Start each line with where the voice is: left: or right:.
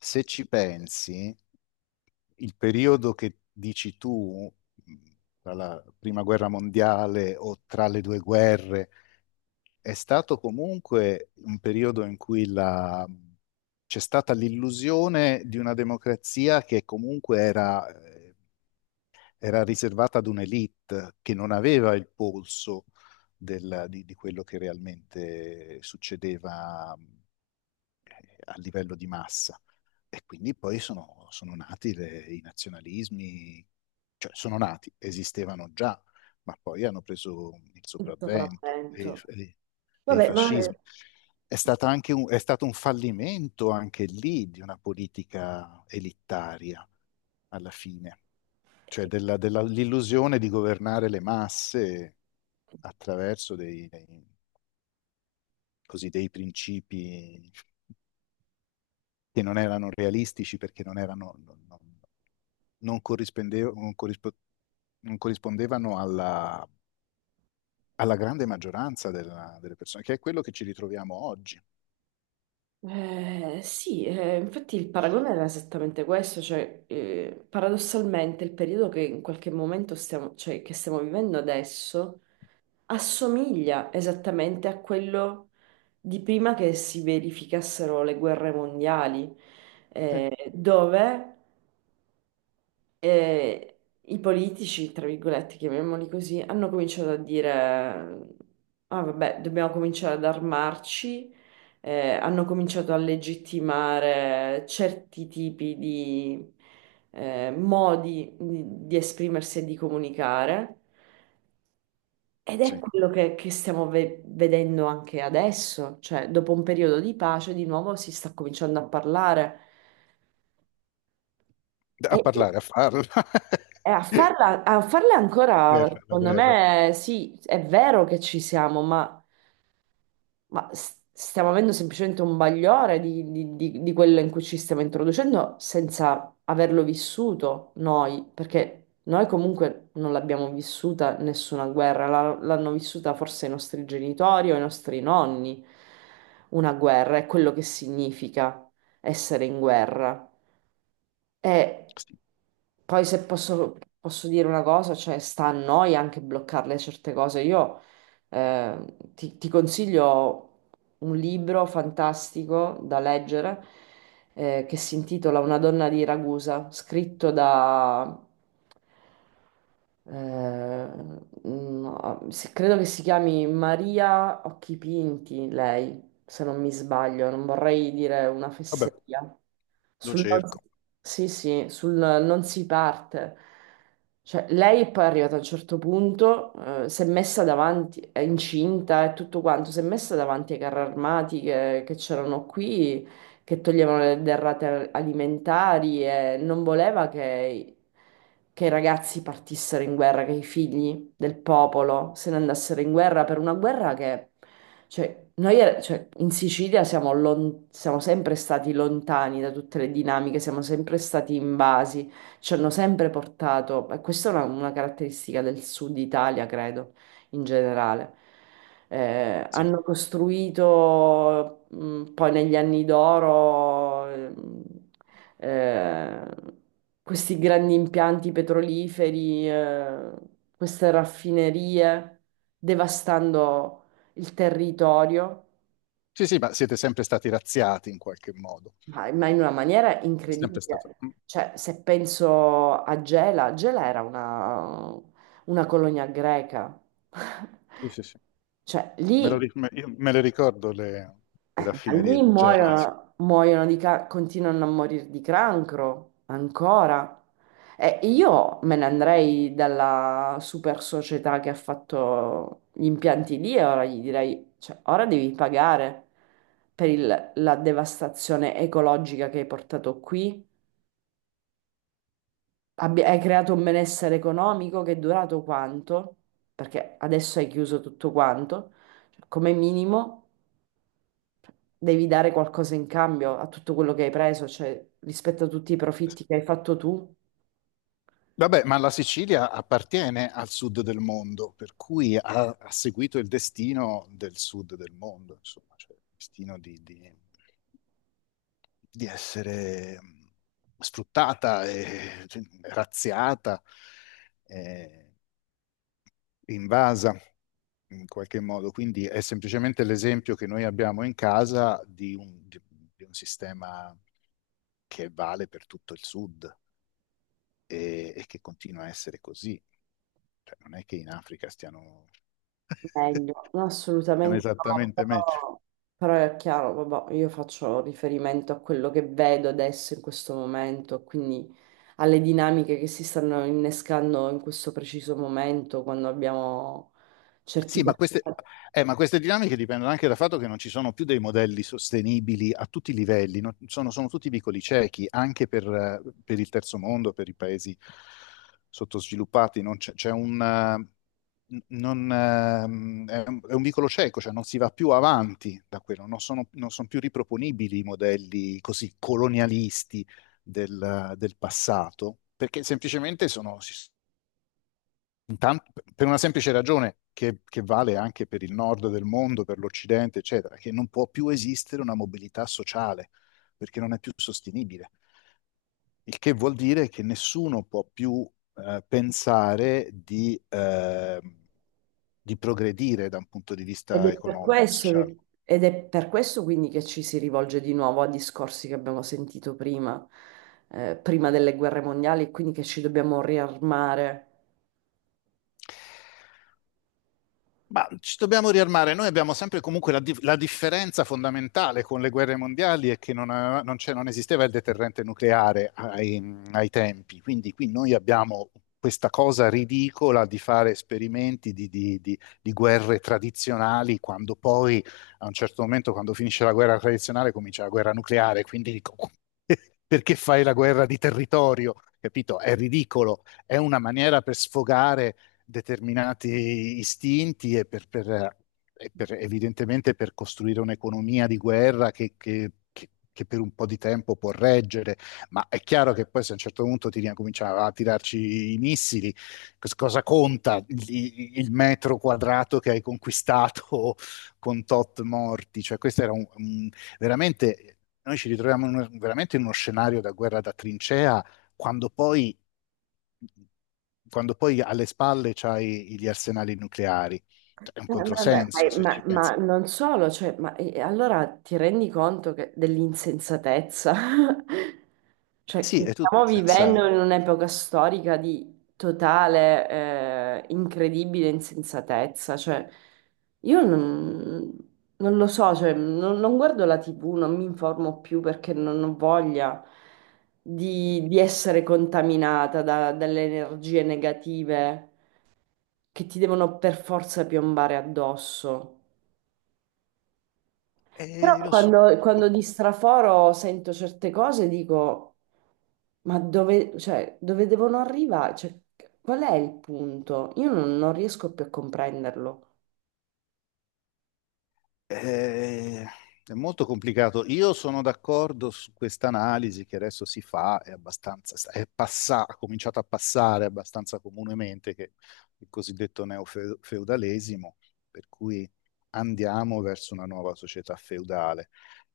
left: Se ci pensi, il periodo che dici tu, tra la prima guerra mondiale o tra le due guerre, è stato comunque un periodo in cui c'è stata l'illusione di una democrazia che comunque era, era riservata ad un'elite che non aveva il polso di quello che realmente succedeva a livello di massa. E quindi poi sono nati i nazionalismi, cioè sono nati, esistevano già, ma poi hanno preso il
right: Il
left: sopravvento
right: sopravvento.
left: e i
right: Vabbè, ma
left: fascismi. È stata anche è stato un fallimento anche lì di una politica elittaria alla fine, cioè l'illusione di governare le masse attraverso così, dei principi che non erano realistici perché non erano, non non corrispondevano alla, alla grande maggioranza delle persone, che è quello che ci ritroviamo oggi.
right: sì, infatti il paragone era esattamente questo, cioè paradossalmente il periodo che in qualche momento cioè, che stiamo vivendo adesso assomiglia esattamente a quello di prima che si verificassero le guerre mondiali. Eh, dove E i politici, tra virgolette, chiamiamoli così, hanno cominciato a dire, ah vabbè, dobbiamo cominciare ad armarci, hanno cominciato a legittimare certi tipi di modi di esprimersi e di comunicare. Ed è
left: Sì.
right: quello che stiamo vedendo anche adesso, cioè dopo un periodo di pace, di nuovo si sta cominciando a parlare.
left: A
right: E
left: parlare, a farlo.
right: E a farla, a farle ancora,
left: Guerra, la
right: secondo
left: guerra.
right: me, sì, è vero che ci siamo, ma stiamo avendo semplicemente un bagliore di quello in cui ci stiamo introducendo senza averlo vissuto noi, perché noi comunque non l'abbiamo vissuta nessuna guerra, l'hanno vissuta forse i nostri genitori o i nostri nonni, una guerra, è quello che significa essere in guerra. E
left: Sì.
right: poi se posso dire una cosa, cioè sta a noi anche bloccarle certe cose. Io ti consiglio un libro fantastico da leggere che si intitola Una donna di Ragusa, scritto da, eh, credo che si chiami Maria Occhipinti, lei, se non mi sbaglio, non vorrei dire una
left: Vabbè,
right: fesseria.
left: lo
right: Sul non,
left: cerco,
right: Sì, sì, sul non si parte. Cioè, lei è poi arrivata a un certo punto, si è messa davanti, è incinta e tutto quanto, si è messa davanti ai carri armati che c'erano qui, che toglievano le derrate alimentari e non voleva che i ragazzi partissero in guerra, che i figli del popolo se ne andassero in guerra per una guerra che cioè, noi cioè, in Sicilia siamo sempre stati lontani da tutte le dinamiche, siamo sempre stati invasi, ci hanno sempre portato, e questa è una caratteristica del sud Italia, credo, in generale.
left: sì.
right: Hanno costruito poi negli anni d'oro eh, questi grandi impianti petroliferi, queste raffinerie, devastando il territorio,
left: Sì, sì, ma siete sempre stati razziati in qualche modo.
right: ma in una maniera
left: È
right: incredibile.
left: sempre stato...
right: Cioè, se penso a Gela, Gela era una colonia greca.
left: sì, sì, sì.
right: Cioè,
left: Me lo
right: lì
left: ri- me- io me le ricordo le
right: Ma
left: raffinerie
right: lì
left: di Gela. Sì.
right: muoiono, muoiono continuano a morire di cancro ancora. E io me ne andrei dalla super società che ha fatto gli impianti lì e ora gli direi, cioè, ora devi pagare per la devastazione ecologica che hai portato qui. Hai creato un benessere economico che è durato quanto? Perché adesso hai chiuso tutto quanto. Cioè, come minimo. Devi dare qualcosa in cambio a tutto quello che hai preso, cioè rispetto a tutti i profitti che hai fatto tu.
left: Vabbè, ma la Sicilia appartiene al sud del mondo, per cui ha, ha seguito il destino del sud del mondo, insomma, cioè il destino di essere sfruttata, e, cioè, razziata, eh, invasa in qualche modo. Quindi è semplicemente l'esempio che noi abbiamo in casa di di un sistema che vale per tutto il sud. E, e che continua a essere così. Cioè, non è che in Africa stiano,
right: Meglio. No,
left: stiano
right: assolutamente no,
left: esattamente meglio.
right: però, è chiaro, vabbè, io faccio riferimento a quello che vedo adesso in questo momento, quindi alle dinamiche che si stanno innescando in questo preciso momento quando abbiamo certi...
left: Sì, ma queste dinamiche dipendono anche dal fatto che non ci sono più dei modelli sostenibili a tutti i livelli, no? Sono, sono tutti vicoli ciechi, anche per il terzo mondo, per i paesi sottosviluppati, non c'è c'è un, non, è un vicolo cieco, cioè non si va più avanti da quello, non sono, non sono più riproponibili i modelli così colonialisti del passato, perché semplicemente sono, si Intan- per una semplice ragione che vale anche per il nord del mondo, per l'Occidente, eccetera, che non può più esistere una mobilità sociale perché non è più sostenibile. Il che vuol dire che nessuno può più pensare di progredire da un punto di
right: Ed
left: vista
right: è per
left: economico e
right: questo
left: sociale.
right: che- ed è per questo quindi che ci si rivolge di nuovo a discorsi che abbiamo sentito prima, prima delle guerre mondiali, e quindi che ci dobbiamo riarmare.
left: Ma ci dobbiamo riarmare. Noi abbiamo sempre comunque la differenza fondamentale con le guerre mondiali è che non, non esisteva il deterrente nucleare ai tempi. Quindi qui noi abbiamo questa cosa ridicola di fare esperimenti di guerre tradizionali quando poi a un certo momento, quando finisce la guerra tradizionale, comincia la guerra nucleare. Quindi dico, perché fai la guerra di territorio? Capito? È ridicolo. È una maniera per sfogare determinati istinti e evidentemente per costruire un'economia di guerra che per un po' di tempo può reggere, ma è chiaro che poi se a un certo punto ti cominciava a tirarci i missili, cosa conta il metro quadrato che hai conquistato con tot morti? Cioè questo era veramente... Noi ci ritroviamo in veramente in uno scenario da guerra da trincea quando poi, quando poi alle spalle c'hai gli arsenali nucleari,
right: Eh,
left: è un
right: no, vabbè,
left: controsenso se
right: ma,
left: ci
right: ma-
left: pensi.
right: ma non solo, cioè, ma, allora ti rendi conto dell'insensatezza? Cioè,
left: Sì,
right: che
left: è tutto
right: stiamo
left: senza...
right: vivendo in un'epoca storica di totale, incredibile insensatezza. Cioè, io non, non, lo so, cioè, non guardo la TV, non mi informo più perché non ho voglia di essere contaminata dalle energie negative che ti devono per forza piombare addosso. Però
left: Lo so,
right: quando di
left: purtroppo.
right: straforo sento certe cose dico, ma dove, cioè, dove devono arrivare? Cioè, qual è il punto? Io non riesco più a comprenderlo.
left: Eh, è molto complicato. Io sono d'accordo su questa analisi che adesso si fa, è abbastanza, è ha cominciato a passare abbastanza comunemente, che il cosiddetto neofeudalesimo, per cui andiamo verso una nuova società feudale.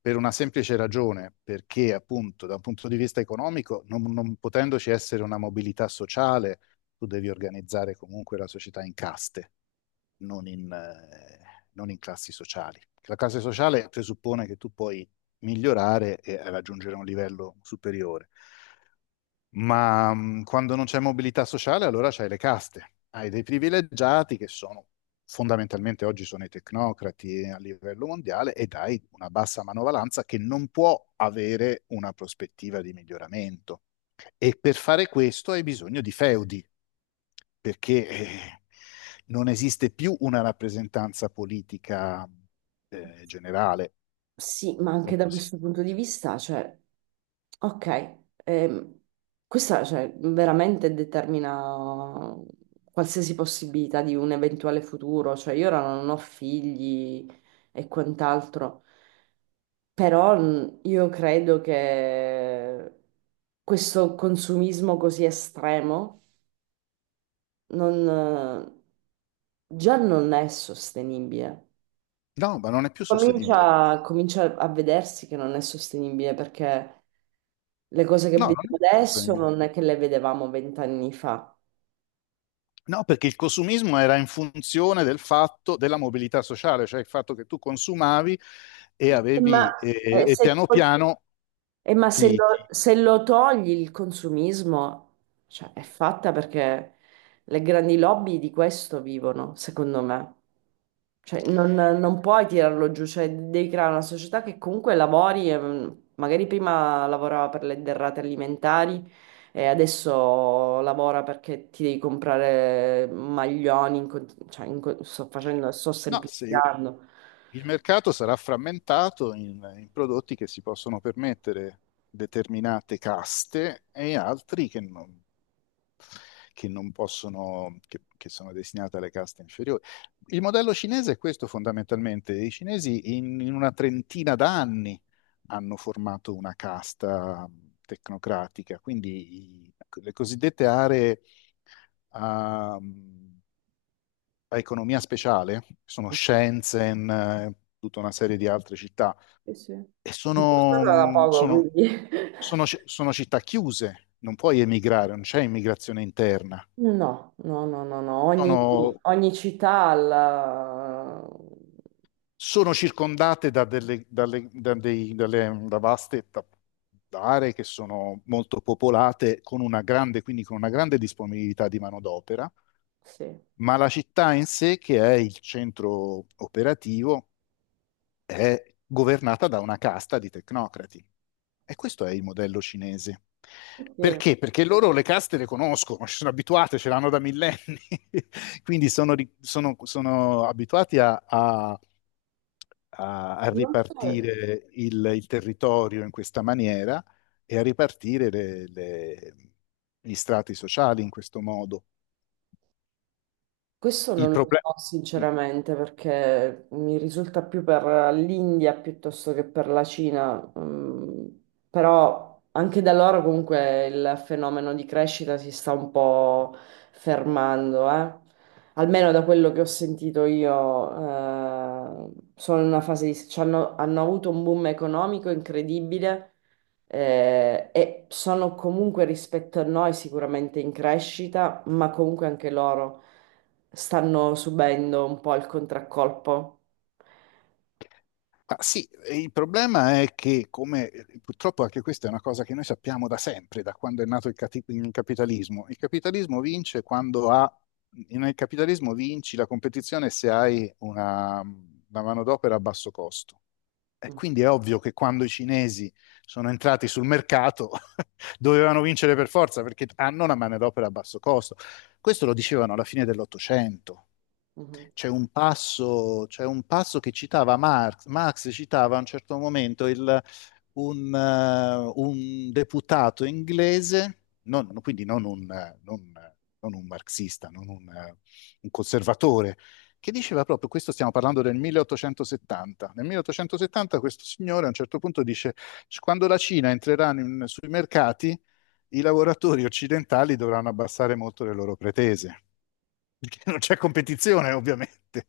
left: Per una semplice ragione, perché appunto da un punto di vista economico, non potendoci essere una mobilità sociale, tu devi organizzare comunque la società in caste, non non in classi sociali. La classe sociale presuppone che tu puoi migliorare e raggiungere un livello superiore, ma quando non c'è mobilità sociale allora c'hai le caste, hai dei privilegiati che sono fondamentalmente oggi sono i tecnocrati a livello mondiale e dai una bassa manovalanza che non può avere una prospettiva di miglioramento. E per fare questo hai bisogno di feudi, perché non esiste più una rappresentanza politica generale.
right: Sì, ma
left: Non
right: anche
left: può
right: da questo
left: esistere.
right: punto di vista, cioè, ok, ehm, questa, cioè, veramente determina qualsiasi possibilità di un eventuale futuro, cioè io ora non ho figli e quant'altro, però io credo che questo consumismo così estremo non, già non è sostenibile.
left: No, ma non è più sostenibile, perché
right: Comincia, comincia a vedersi che non è sostenibile perché le cose che
left: no, no, non è
right: vediamo
left: più
right: adesso
left: sostenibile.
right: non è che le vedevamo 20 anni fa.
left: No, perché il consumismo era in funzione del fatto della mobilità sociale, cioè il fatto che tu consumavi e
right: Eh, Ma,
left: avevi,
right: eh,
left: e
right: se,
left: piano piano
right: ma se
left: ti...
right: lo,
left: ti-
right: se lo togli il consumismo, cioè, è fatta perché le grandi lobby di questo vivono, secondo me. Cioè, non puoi tirarlo giù, cioè devi creare una società che comunque lavori, magari prima lavorava per le derrate alimentari e adesso lavora perché ti devi comprare maglioni, cioè, sto facendo, sto
left: no, sì.
right: semplificando.
left: Il mercato sarà frammentato in prodotti che si possono permettere determinate caste e altri che non possono, che sono destinati alle caste inferiori. Il modello cinese è questo fondamentalmente. I cinesi in una trentina d'anni hanno formato una casta tecnocratica, quindi le cosiddette aree a economia speciale, che sono Shenzhen, tutta una serie di altre città.
right: Sì, sì.
left: E sono,
right: Sono da poco,
left: sono,
right: quindi.
left: sono sono città chiuse, non puoi emigrare, non c'è immigrazione interna.
right: No, no, no, no, no. Ogni,
left: Sono,
right: ogni città ha la...
left: sono circondate da, delle, dalle, da dei- dalle- da vaste aree che sono molto popolate, con una grande, quindi con una grande disponibilità di manodopera,
right: Sì.
left: ma la città in sé, che è il centro operativo, è governata da una casta di tecnocrati. E questo è il modello cinese.
right: Sì.
left: Perché? Perché loro le caste le conoscono, ci sono abituate, ce l'hanno da millenni, quindi sono, sono abituati a
right: Non so.
left: ripartire il territorio in questa maniera e a ripartire gli strati sociali in questo modo.
right: Questo
left: Il
right: non lo
left: problema.
right: so sinceramente perché mi risulta più per l'India piuttosto che per la Cina, mm, però anche da loro comunque il fenomeno di crescita si sta un po' fermando, eh. Almeno da quello che ho sentito io, sono in una fase di... hanno avuto un boom economico incredibile. E sono comunque rispetto a noi sicuramente in crescita, ma comunque anche loro stanno subendo un po' il contraccolpo.
left: Ma sì, e il problema è che, come purtroppo anche questa è una cosa che noi sappiamo da sempre, da quando è nato il capitalismo. Il capitalismo vince quando ha, nel capitalismo vinci la competizione se hai una manodopera a basso costo. E
right: Mm,
left: quindi è ovvio che quando i cinesi sono entrati sul mercato dovevano vincere per forza perché hanno una manodopera a basso costo. Questo lo dicevano alla fine dell'Ottocento.
right: mhm.
left: C'è un passo che citava Marx. Marx citava a un certo momento un deputato inglese, quindi non non un marxista, non un conservatore, che diceva proprio, questo stiamo parlando del 1870. Nel 1870 questo signore a un certo punto dice, quando la Cina sui mercati, i lavoratori occidentali dovranno abbassare molto le loro pretese perché non c'è competizione, ovviamente.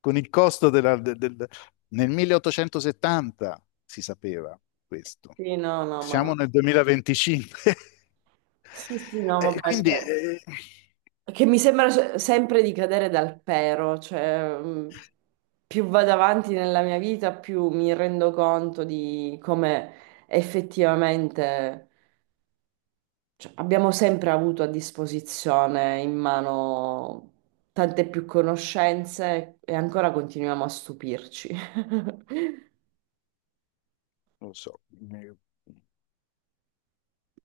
left: Con il costo del, nel 1870 si sapeva questo.
right: Sì, no, no, ma...
left: Siamo nel 2025.
right: Sì, sì, no, vabbè,
left: Quindi,
right: che, che mi sembra sempre di cadere dal pero, cioè più vado avanti nella mia vita, più mi rendo conto di come effettivamente cioè, abbiamo sempre avuto a disposizione in mano tante più conoscenze e ancora continuiamo a stupirci.
left: non lo so,